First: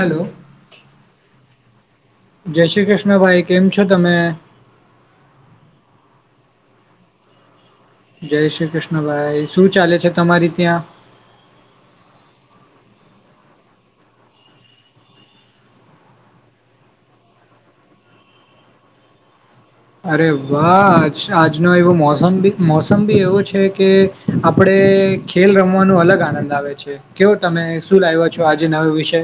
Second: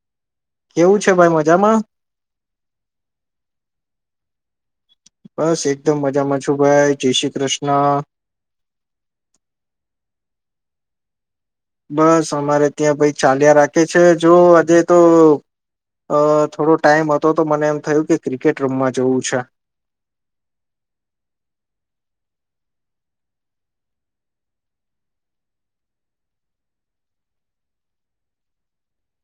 Hello, કેવું છે ભાઈ મજામાં જે શ્રી ક્રષ્ણ ભાઈ કેમ છો? તમે? બસ એકદમ મજામાં છું ભાઈ, જે શ્રી ક્રષ્ જય શ્રી ક્રષ્ણ ભાઈ, શું ચાલે છે તમારી ત્યાં? બસ અમારે ત્યાં ભઈ ચાલ્યા રાખે છે જો આજે તો અ થોડો ટાઈમ અતો તો મને એમ થયું કે ક્રિકેટ રમવા જવું છે. અરે વાહ! આજનો એવો મોસમ બી મોસમ બી એવુ છે કે આપડે ડે ખેલ રમવાનો અલગ આનંદ આવે છે, કેવુ તમે શું લાય્વા છો આજે નવે વિષય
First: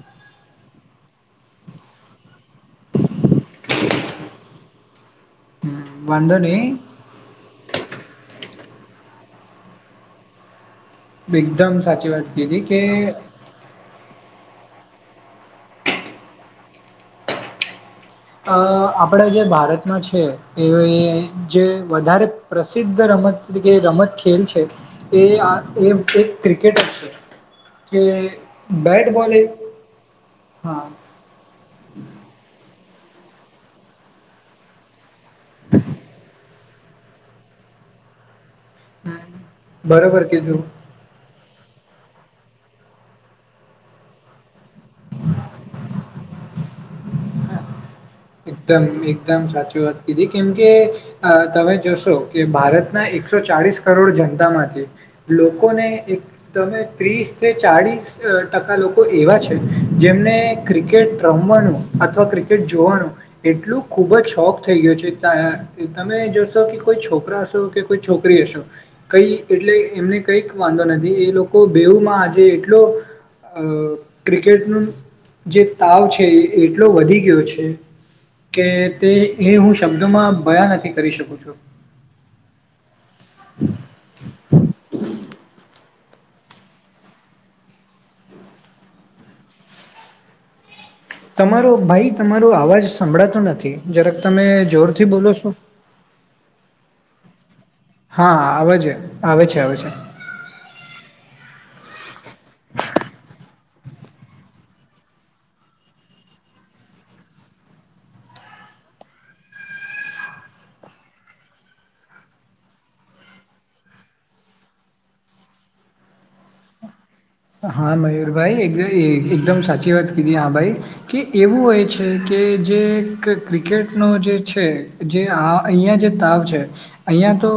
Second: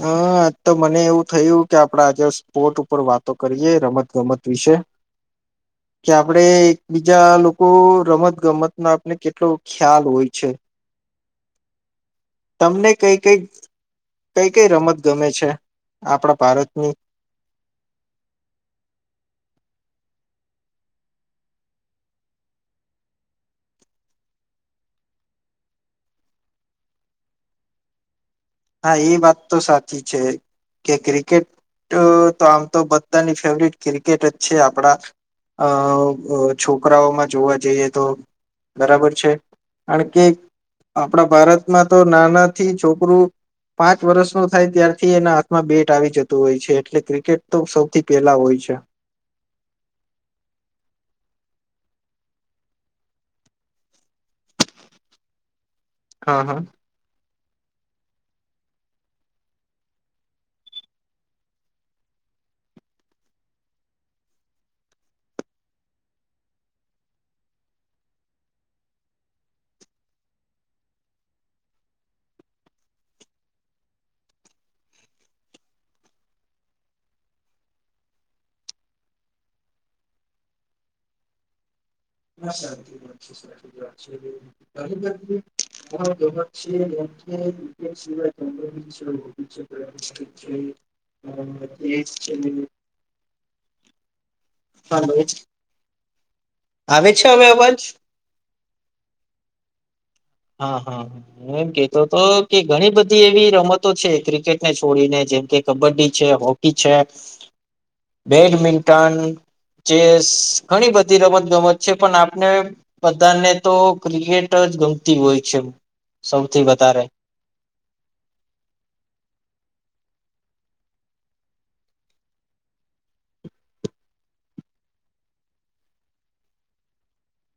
હં આજ તો મને એવું થયું કે આપડા આજે સ્પોર્ટ ઉપર વાતો કરીયે રમત ગમત વિશે. હમ કે વાંધો આપડે નહીં એક બીજા લોકો રમત ગમત ના ને કેટલો ખ્યાલ હોય છે. એકદમ સાચી વાત કીધી કે તમને કઈ કઈ કઈ કઈ રમત ગમે છે આપડા ભારતની? અ આપડા જે ભારતમાં છે એવઈએ જે વધારે પ્રસિદ્ધ રમ રમત કે રમત ખેલ છે એ આ એ એક ક્રિકેટ જ છે કે હા બેટ એ બોલ વાત તો સાચી છે હા કે ક્રિકેટ તો તો આમ તો બ ધાની ફેવરિટ ક્રિકેટ જ છે આપડા અ વ છોકરાઓમાં જોવા જઈએ તો બરાબર છે કાણ કે બરોબર કીધું આપણા ભારતમાં તો નાનાથી છોકરું પાંચ વરસનો થાય ત્યારથી એના હાથમાં બેટ આવી જતું હોય છે એટલે ક્રિકેટ તો સૌથી પેલા હોય છે એકદમ એકદમ સાચી વાત કીધી કેમ કે આ તમે જોશો કે ભારતના એકસો ચાળીસ કરોડ જનતામાંથી લો કોને એક હા હા તમે ત્રીસ થે ચાળીસ ટકા લોકો એવા છે જેમને ક્રિકેટ રમવાનું અથવા તો ક્રિકેટ જોવાનું એટલું ખુબ જ શોખ થઈ ગયો છે તા કે તમે જોશો કે કોઈ છોકરા અશો કે કોઈ છોક કરી અસો કઈ એટલે કે એમને કઈક વાંધો નથી એ લોકો બેઉમાં આજે એટલો અ ક્રિકેટનો જે તાવ છે એ એટલો વધી ગયો છે. કે તે એ હું શબ્દોમાં બયાં નથી કરી શકતો. હા સાચી વાત છે સાચી વાત છે [unintelligible] [unintelligible] તમારો ભાઈ તમારો અવાજ સંભળાતો નથી જરાક તમે જોરથી બોલો છો. આવે છે હવે અવાજ? હા, આવે છે આવે છે આવે છે. હા હા હું એમ કેતો તો કે ઘણી બધી એવી રમતો છે ક્રિકેટને છોડીને જેમ કે કબડ્ડી છે, હોકી છે, બેડમિન્ટન જે ઘણી બધી રમત ગમત છે પણ આપને બધાને તો ક્રિકેટ જ ગમ તી હોય છે સૌથી વધારે. હા, મયુરભાઈ એક એ એકદમ સાચી વાત કીધી હા ભાઈ કે એવું હોય છે કે કે જે ક્રિ-ક્રિકેટનો જે છે જે આ અહીયાં જે તાવ છે અહીંયા તો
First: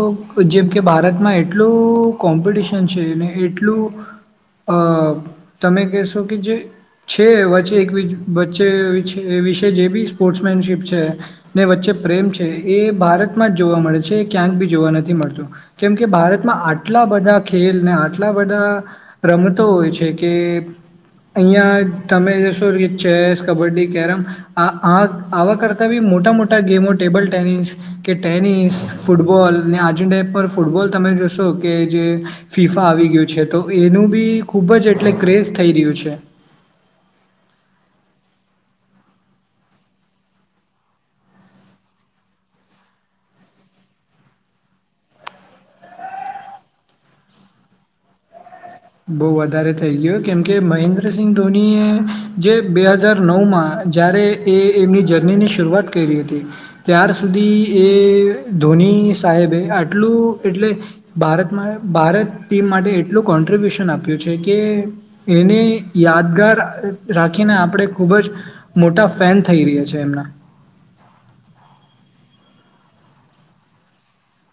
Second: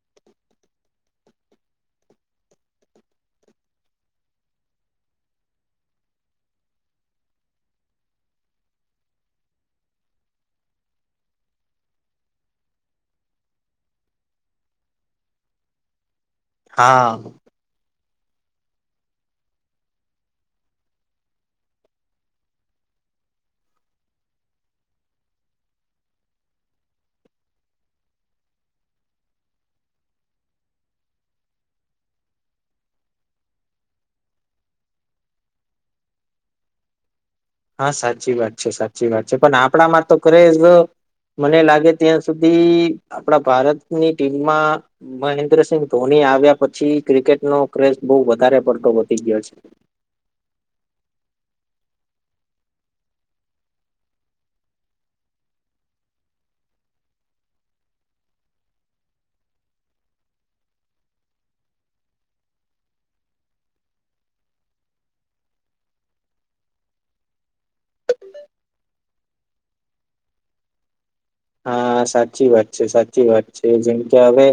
જેમ કે ભારતમાં એટલું કોમ્પિટિશન છેને એટલું અહ તમે કહેશો કે જે છે વચ્ચે એક વી વચ્ચે વિશે જે બી સ્પોર્ટ્સ મેનશીપ છે ને વચ્ચે પ્રેમ છે એ ભારતમાં જ જોવા મળે છે ક્યાંક ભી જોવા નથી મળતું કેમ કે ભારતમાં આટલા હા બધા ખેલ ને આટલા બધા રમતો હોય છે કે અહિયાં તમેશો ચેસ કબડ્ડી કેરમ આ આ આવા કરતા બી મોટા મોટા ગેમો ટેબલ ટેનિસ કે ટેનિસ ફૂટબોલ ને આજુ ટાઈપ પર ફૂટબોલ તમે તે જશો કે જે ફીફા આવી ગયું છે તો એનું બી ખૂબ જ એટલે ક્રેઝ થઈ રહ્યું છે. હા, સાચી વાત છે સાચી વાત છે. પણ આપડા માં તો ક્રેઝ મને લાગે ત્યાં સુધી આપડા ભારતની ટીમમાં મહેન્દ્રસિંહ ધોની તે આવ્યા પછી ક્રિકેટ નો ક્રેઝ બહુ વધારે પડતો વધી બઉ ગયો છે. વધારે થઇ ગયો કેમ કે મહેન્દ્ર સિંહ ધોનીએ જે બે હજાર નવ માં જય્યારે એ એમની જર્ની ની શરૂઆત ક કરી હતી ત્યાર સુધી એ ધોની સાહેબે આટલું એટલે ભારત ભારત ટીમ માટે એટલું કોન્ટ્રિબ્યુટ આપ્યું છે કે એને યાદગાર રાખીને આપણે ખૂબ જ મોટા ફેન થઈ રહ્યા છે એમના હા સાચી વાત છે સાચી વાત છે જેમ કે હવે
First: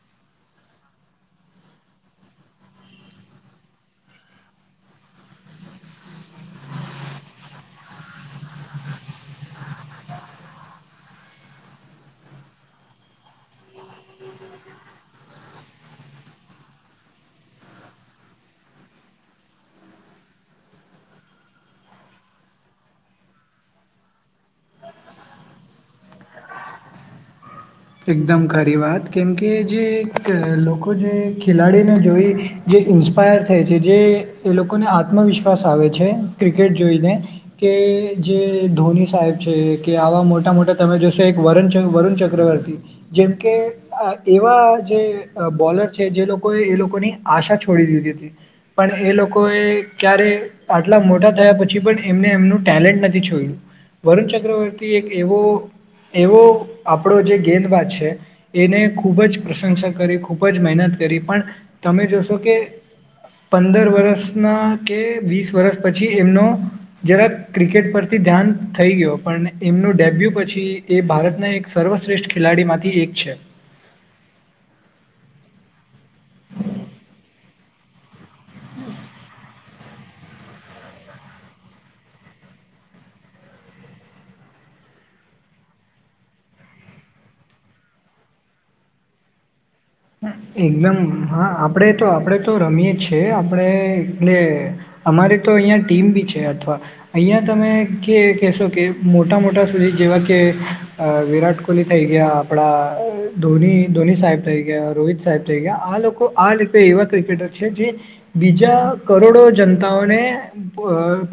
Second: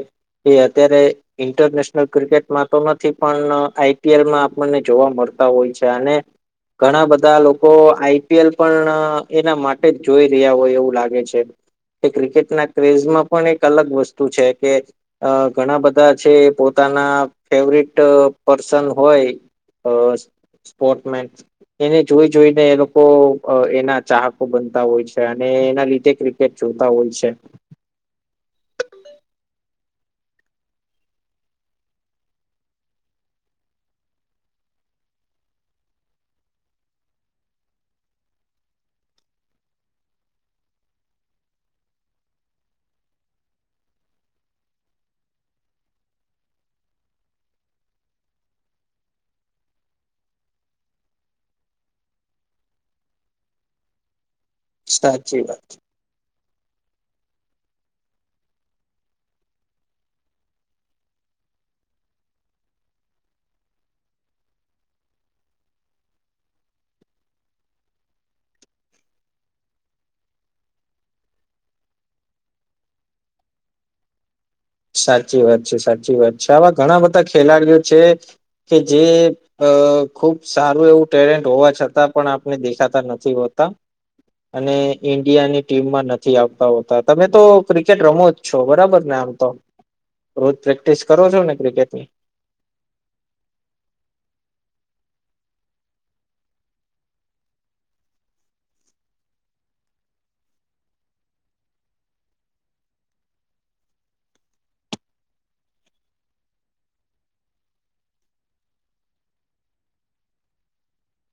એ અત્યારે ઈન્ટરનેશનલ ક્રિકેટમાં તો નથી પણ આઈપીએલમાં આપણને જોવા મળત તા હોય છે અને ઘણા બધા લોકો આઈપીએલ પણ એના માટે જ જોઈ રહ્યા હોય એવું લાગે છે. કે ક્રિકેટના ક્રેઝમાં પણ એક અલગ વસ્તુ છે કે ઘણા બધા છે એ પો પોતાના ફેવરટ પર્સન હોય સ્પોર્ટમે એને જોઈ જોઈને એ લોકો એના ચાહકો બનતા હોય છે અને એના લીધે ક્રિકેટ જોતા હોય છે. એકદમ ખારી વાત કેમકે જે લોકો જે ખેલાડીને જોઈ જે ઇન્સ્પાયર થાય છે જે એ લોકોને આત્મવિશ્વાસ આવે છે ક્રિકેટ જોઈને કે કે જે ધોની સાહેબ છે કે આવા મોટા મોટા તમે જોશો એક વણ વરુણ ચક્રવર્ત જેમ કે એવા જે બોલર છે જે લોકોએ એ લોકોની આશા છોડી દીધી હતી. પણ એ લોકો એ ક્યારે આટલા મોટા થયા પછી પણ એમને એમનું ટેલેન્ટ નથી છોયું. વરુણ ચક્રવર્તી એક એવો સાચી વાત એવો આપણો જે ગેદ વા છે એને ખૂબ જ પ્રશંસા કરી ખૂબ જ મહેનત કરી પણ તમે જોશો કે પંદર વર્ષ ના કે વીસ વર્ષ પછી એમનો જરા ક્રિકેટ પરથી ધ્યાન થઈ ગય પણ એમનું ડેબ્યુ પછી એ ભારતના એક સર્વ શ્રેષ્ઠ ખેલાડી માંથી એક છે. સાચી વાત છે સાચી વાત છે આવા ઘણા બધા ખેલાડીઓ છે કે જે અ ખુબ સારું એવું ટેલેન્ટ હોવા છતાં પણ આપને દેખાતા નથી હોતા. અને ઈન્ડિયાની ટીમમાં નથી આવતા હોતા તમે તો ક્રિકેટ રમો જ છો બરાબર ને આમ તો? રોજ એકદમ પ્રેક્ટિસ કરો છો હા ને આપડે તો ક્રિકેટની આપણેે તો રમીએ છેએ આપડણે એટલે અમારે તો અહીંયા ટીમ બી છે અથવા અહીંયા તમે કે કહેશો કે મોટા મોટા સુધી જેવા કે વિરાટ કોહલી થઈ ગયા આપડા ધો ધોની સાહેબ થઈ ગયા રોહિત સાહેબ થઈ ગયા આ લોકો આ લોકો એવા ક્રિકેટર છે જે બીજા કરોડો ને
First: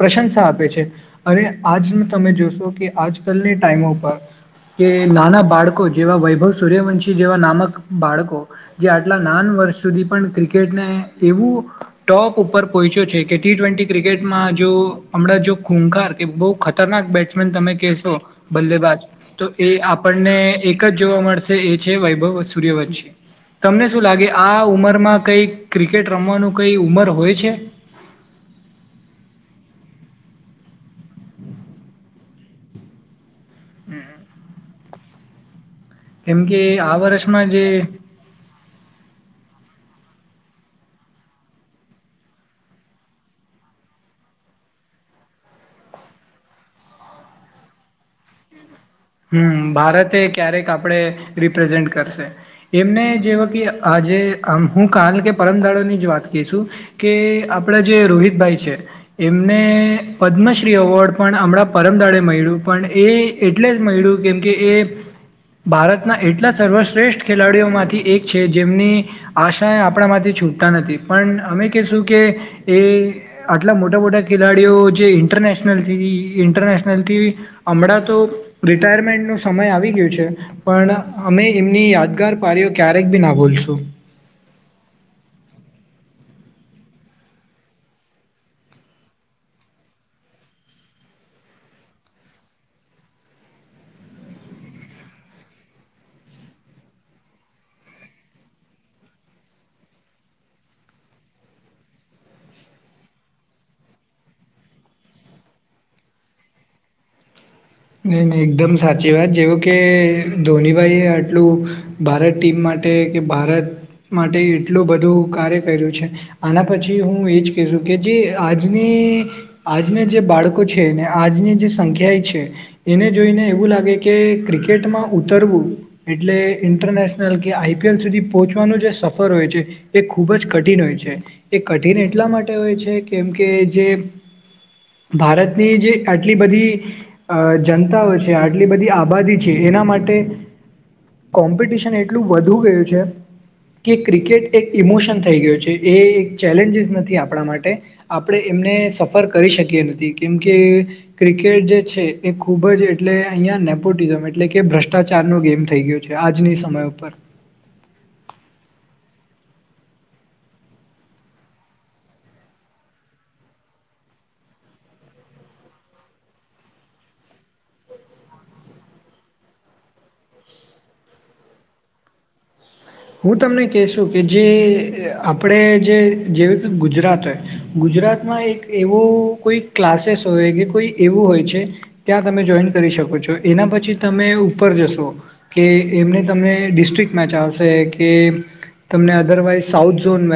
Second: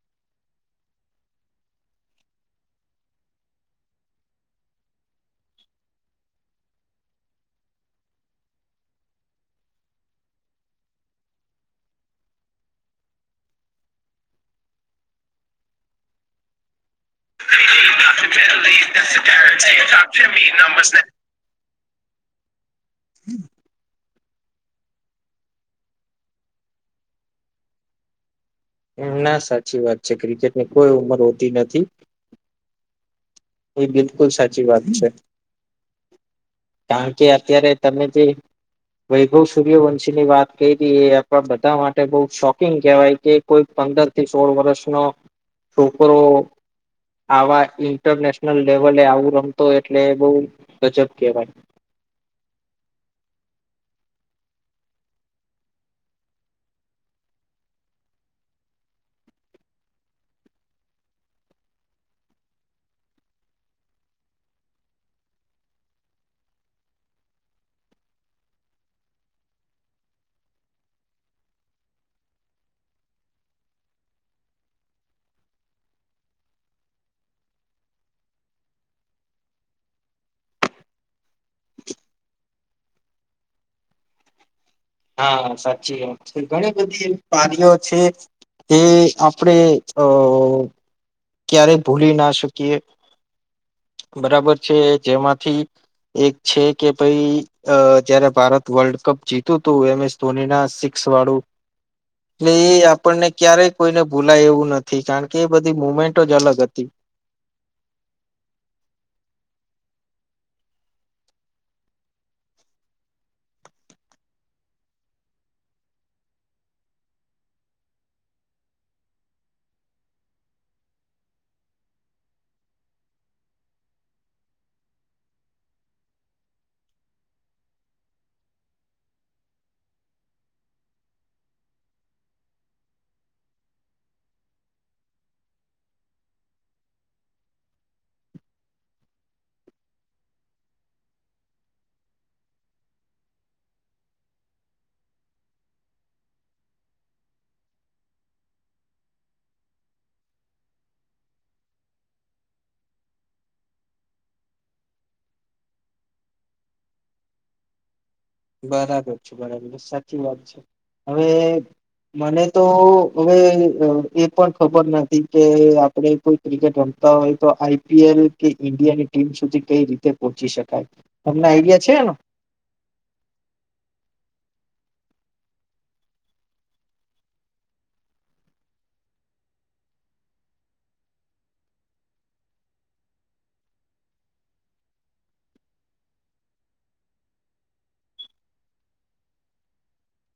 પ્રશંસા આપે છે અને આજ તમે જોશો કે આજ ટ કે નાના બાળકો જેવા વૈભવ સૂર્યવંશી જેવા નામક બાળકો જે આટલા નાન વર્ષ સુધી પણ ક્રિકેટને એવું ટોપ ઉપર પો પહોંચ્યું છે કે ટી ટ્વેન્ટી ક્રિકેટમાં જો હણાં જો ખૂકાર કે બહ ખતરનાક બેટ્સમેન તમે કેશો બલ્લે બાાજ તો એ આપણને એક જ જોવા મળશે એ છે વૈભવ સૂર્યવંશી તમને એવું લાગે આ ઉમરમાં કઈક ક્રિકેટ રમવાનું કઈ ઉમર હોય છે? એમ ના સાચી વાત છે ક્રિકેટની કોઈ ઉંમર હોતી નથી. એ બિલકુલ સાચી વાત છે. કેમ કે આ કારણ કે વર્ષમાં જે અત્યારે તમે જે વૈભવ સૂર્યવન વંશીની વાત કરી એ આપ બધા માટે બહ શોકિંગ કહેવાય કે કોઈ પંદર થી સોળ વર્ષનો છોકરો આવા ઇન્ટરનેશનલ લેવલે આવું હમ રમતો એટલે ભારતે બઉ ક્યારેક આપણેે ગજબ કેવાય. રિપ્રેઝેન્ટ કરશે એમને જેવ કે આજે હું કાલ કે પરમદાડાની જ વાત કશું કે આપડા જે રોહિતભાઈ છે એ એમને પદ્મશ્રી એવોર્ડ પણ હમણાં પરમદાડે મળ્યું પણ એ એટલે જ મળ્યું કેમ કે એ ભારતના એટલા સર્વશ્રેષ્ઠ ખેલાડીઓમાંથી એક છે જેમની આશા આપણામાંથી છૂટતા નથી પણ અમે કશું કે એ આટલા મોટા મોટા ખેલાડીઓ જે ઇન્ટરેસ્ટ રનેશનલ થી ઇન્ટરનેશનલ થી હમણાં તો રિટાયરમેન્ટનો સમય આવી ગયો છે પણ અમે એમની યાદગાર પાર્યો ક્યારેક બી ના ભૂલીએ. [unintelligible] હા સાચી વાત છે, બધી પાનીઓ છે. તે આપણે અ ક્યારે ભૂલી ના શકીએ બરાબર છે જેમાંથી એક છે કે ભઈ અ જ્યારે ભારત વર્લ્ડ કપ જીતું તું એમ એસ ધોની ના સિક્સ વાળું એટલે એ આપણને ક્યારેય કોઈને ભૂલાય એવું નથી કારણ કે એ બધી મુમેન્ટો જ અલગ હતી. [inaudible] નહીં નહીં એકદમ સાચી વાત જેવું કે ધોનીભાઈ એ આટલું ભારત ટીમ માટે એ કે ભારત માટે એટલું બધું કાર્ય કર્યું છે આના પછી હું એજ કેશું કે જે આજની એ આજના જે બાળકો છે ને આજની જે સંખ્યા એ છે એને જોઈને એવું લાગે કે ક્રિકેટમાં ઉતરવું એટલે ઇન્ટરનેશનલ કે આઈ આઈપીએલ સુધી પહોંચવાનું જે સફર હોય છે એ ખૂબ જ કઠિન હોય છે એ કઠિન એટલા માટે હોય છે કેમ કે જે ભારતની જે આટલી બધી અ જનતાઓ છે આટલી બધી આબાદી છે એના માટે કોમ્પિટિશન એટલું વધુ ગયું છે. કે ક્રિકેટ એક ઇમોશન થઈ ગયો છે એ એક ચેલેન્જીસ નથી આપણા માટે આપણે એ એમને સફર કરી શકીએ નથી કેમ કે ક્રિકેટ જે છે. એ ખૂબ જ એટલે અહીંયા નેપોટિઝમ એટલે કે ભ્રષ્ટાચારનો ગેમ થઈ ગયો છે આજની સમય ઉપર [unintelligible] બરાબર છે બરાબર સાચી વાત છે હવે મને તો હવે એ પણ ખબર નથી કે આપણે કોઈ ક્રિકેટ રમ- તો આઈપીએલ કે ઈન્ડિયાની ટીમ સુધી કઈ રીતે પહોચી શકાય તમને આઈડિયા છે આનો [unintelligible] હું તમને કહેશું કે જે આપણે જે જેવી કે ગુજરાત હોય ગુજરાત માં એક એવો કોઈ ક્લાસેસ હોય કે કોઈ એવું હોય છે ત્યાં તમે જોઈન કરી શકો એના પછી તમે ઉપર જશો કે એમને તમે ડિસ્ટ્રિક મેચ આવશો આવશે કે તમને અધરવાઈઝ સાઉથ ઝોન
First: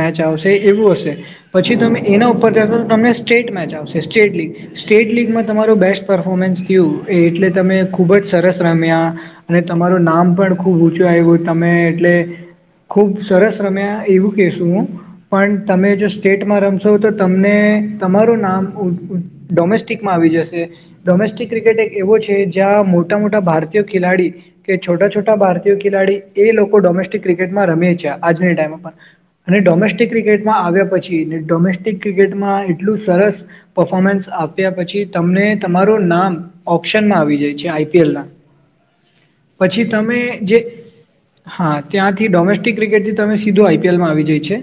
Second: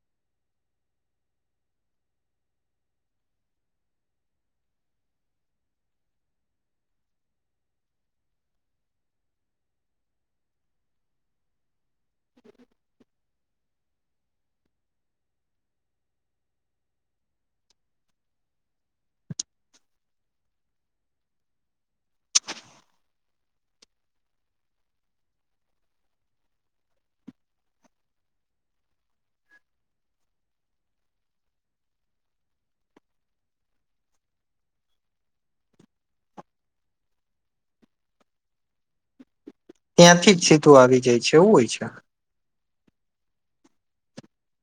મેચ આવશે એવું હશે પછી તમે એના ઉપર ત્યાં તમને સ્ટેટ મેચ આવશે સ્ટેટ લીગ સ્ટેટ લીગમાં તમારું બેસ્ટ પરફોર્મન્સ થયું એ એટલે તમે ખુબ જ સરસ રમ્યા અને તમારું નામ પણ ખુબ ઊંચું આવ્યું તમે એટલે ખુબ સરસ રમ્યા એવું કશું હું પણ તમે જો સ્ટેટમાં રમશો તો તમને તમા ના ડોમેસ્ટિકમાં આવી જશે ડોમેસ્ટિક ક્રિકેટ એક એવો છે જ્યાં મોટા મોટા ભારતીય ખીલાડી, કે છોટા છોટા ભારતીય ખીલાડી એ લોકો ડોમેસ્ટિક ક્રિકેટમાં રમીયે છે, આજની ટાઈમે પણ અને ડોમેસ્ટિક ક્રિકેટમાં આવ્યા પછી, ડોમેસ્ટિક ક્રિકેટમાં એટલું સરસ પફોર્મન્સ આપ્યા પછી તમને તમારું નામ ઑક્શન આવી જાય છે આઈ પી એલ ના. [unintelligible] ત્યાંથી જ સીધું આવી જાય છે. એવું હોય હા છે ત્યાંથી ડોમ સ્ટિક ક્રિકેટથી તમે સીધો આઈ પી એલમાં આવી જાય છે,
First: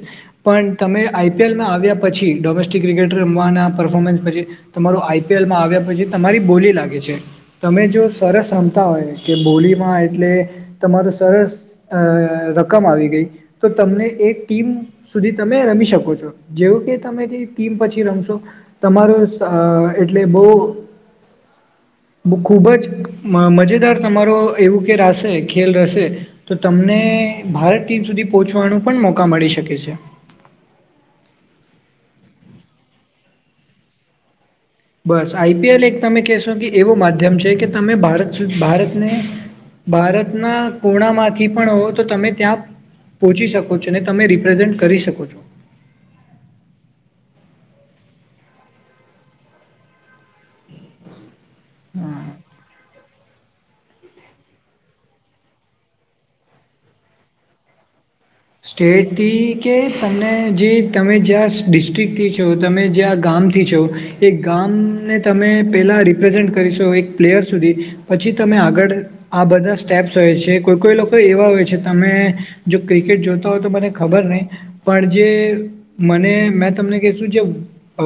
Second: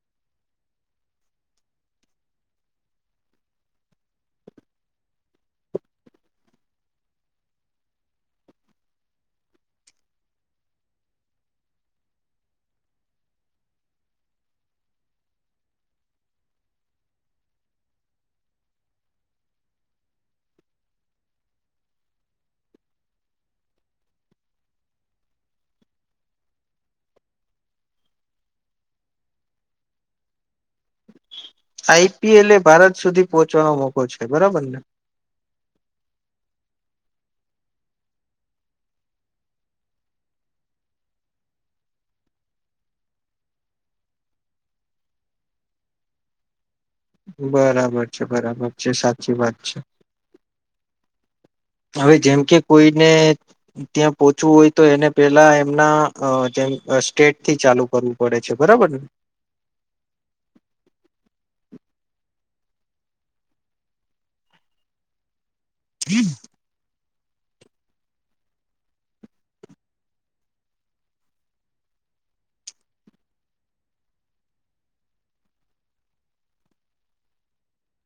પણ તમે આઈ પી એલમાં આવ્યા પછી ડોમેસ્ટિક ક્રિકટ રમવાના પફોર્મન્સ પછી તમારુ આઈ પી એલમાં આવ્યા પછી, તમારી બોલી લાગે છે, તમે જો સરસ રમતા હોય, કે બોલીમાં એટલે તમારું સરસ અ રકમ આવી ગઈ, તો તમને એક ટીમ સુધી તમે રમી શકો છો, જે [unintelligible] તમે જે ટીમ પછી રમશો, તમારો સ એટલે બો [unintelligible] બ ખુબ જ, મજેદાર તમારો એવું કે રાસે, ખેલ રહસે તો તમને, ભારત ટીમ સુધી પોહચવાનું પણ મોકા મળી શકે છે. આઈ પી એલ એ ભારત સુધી પોહચવાનો મોકો છે, બરાબર ને? બસ, આઈ પી એલ એક તમે કેશોન કે એવો માધ્યમ છે કે, તમે ભારત ભારતને ભારતના કોણા માંથી પણ હોવ તો તમે ત્યાં પોહચી શકો છો અને તમે રિપ્રેઝેન્ટ કરી શકો છો. બરાબર છે, બરાબર છે, સાચી વાત છે. હવે હા જેમ કે કોઈને ત્યાં પોચવું હોય તો એને પેલા એમના, અ જેમ સ્ટેટ થી ચાલુ કરવું પડે છે બરાબર ને સ્ટેટથી કે, તમને જે તમે જ્યાં ડિસ્ટ્રિક થી છો, તમે જે આ ગામથી છો, એ ગામને તમે પેલા રિપ્રેઝન્ટ કરી શો, એક પ્લેયર સુધી, પછી તમે આગળ આ બધા સ્ટેપ્સ હોય છે, કોઈ કોઈ લોકો એવા હોય છે તમે જો ક્રિ કેટ જોતા હોય તો મને ખબર નહી, પણ જે મને મે તમને કેશું જે અ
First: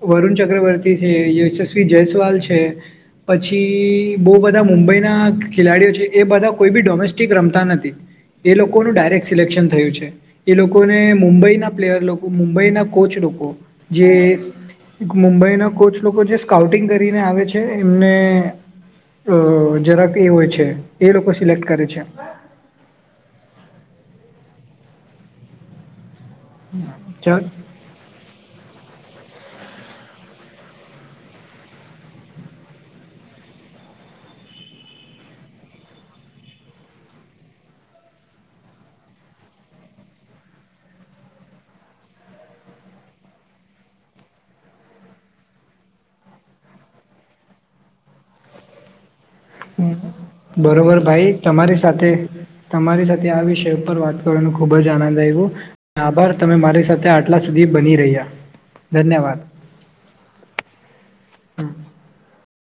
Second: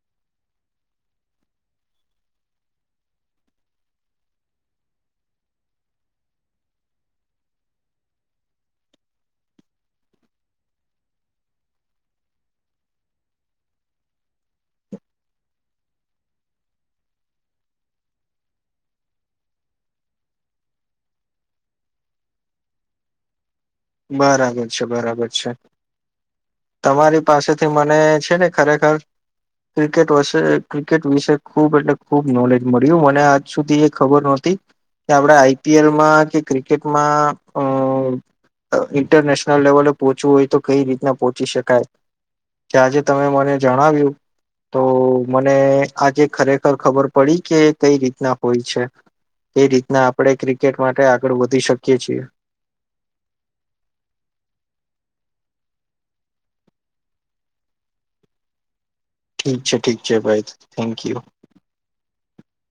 વરુણ ચક્રવર્તી છે, યશસ્વી જેસ્વાલ છે. પછી બોહ બધા મુંબઈના ખેલાડીઓ છે, એ બધા કોઈ બી ડોમેસ્ટિક રમતા નથી. એ લોકો નું ડાયરે સિલેક્શન થયું છે, એ લોકોને મુંબઈના પ્લેયર લોકો, મુંબઈના કોચ લોકો, જે [unintelligible] મુંબઈના કોચ લોકો જે સ્કાઉટિંગ કરીને આવે છે એમને અ જરાક એ હોય છે, એ લોકો સિલેક્ટ કરે છે. [inaudible] બરાબર છે, બરાબર છે, તમારી ચાલ પાસેથી મને છે ને ખરેખર ક્રિકેટ વષે, ક્રિકેટ વિશે ખૂબ એટલે ખૂબ નોલેજ મળ્યું, મને આજ સુધી એ ખબર નોહતી કે આપણે આઈ પી એલમાં, કે ક્રિકેટમાં અમ ઇન્ટરનેશનલ લેવલે પોહચવું હોય તો કઈ રીતના પોહચી શકાય. કે આજે તમે મને જણાવ્યું તો મને આજે ખરેખર ખબર પડી, કે કઈ રીતના હોય છે. એ રીતના આપણે ક્રિકેટ બરોબર માટે ભાઈ આગળ વધી તમારી શકીએ સાથે, છીએ તમારી સાથે આવી વિષય ઉપર વાત કરવાનો ખૂબ જ આનંદ આઇવો, આભાર તમે મારી સાથે આટલા સુધી બની રહ્યા. ધન્યવાદ ઠીક છે, ઠીક છે ભાઈ, થેન્ક યુ.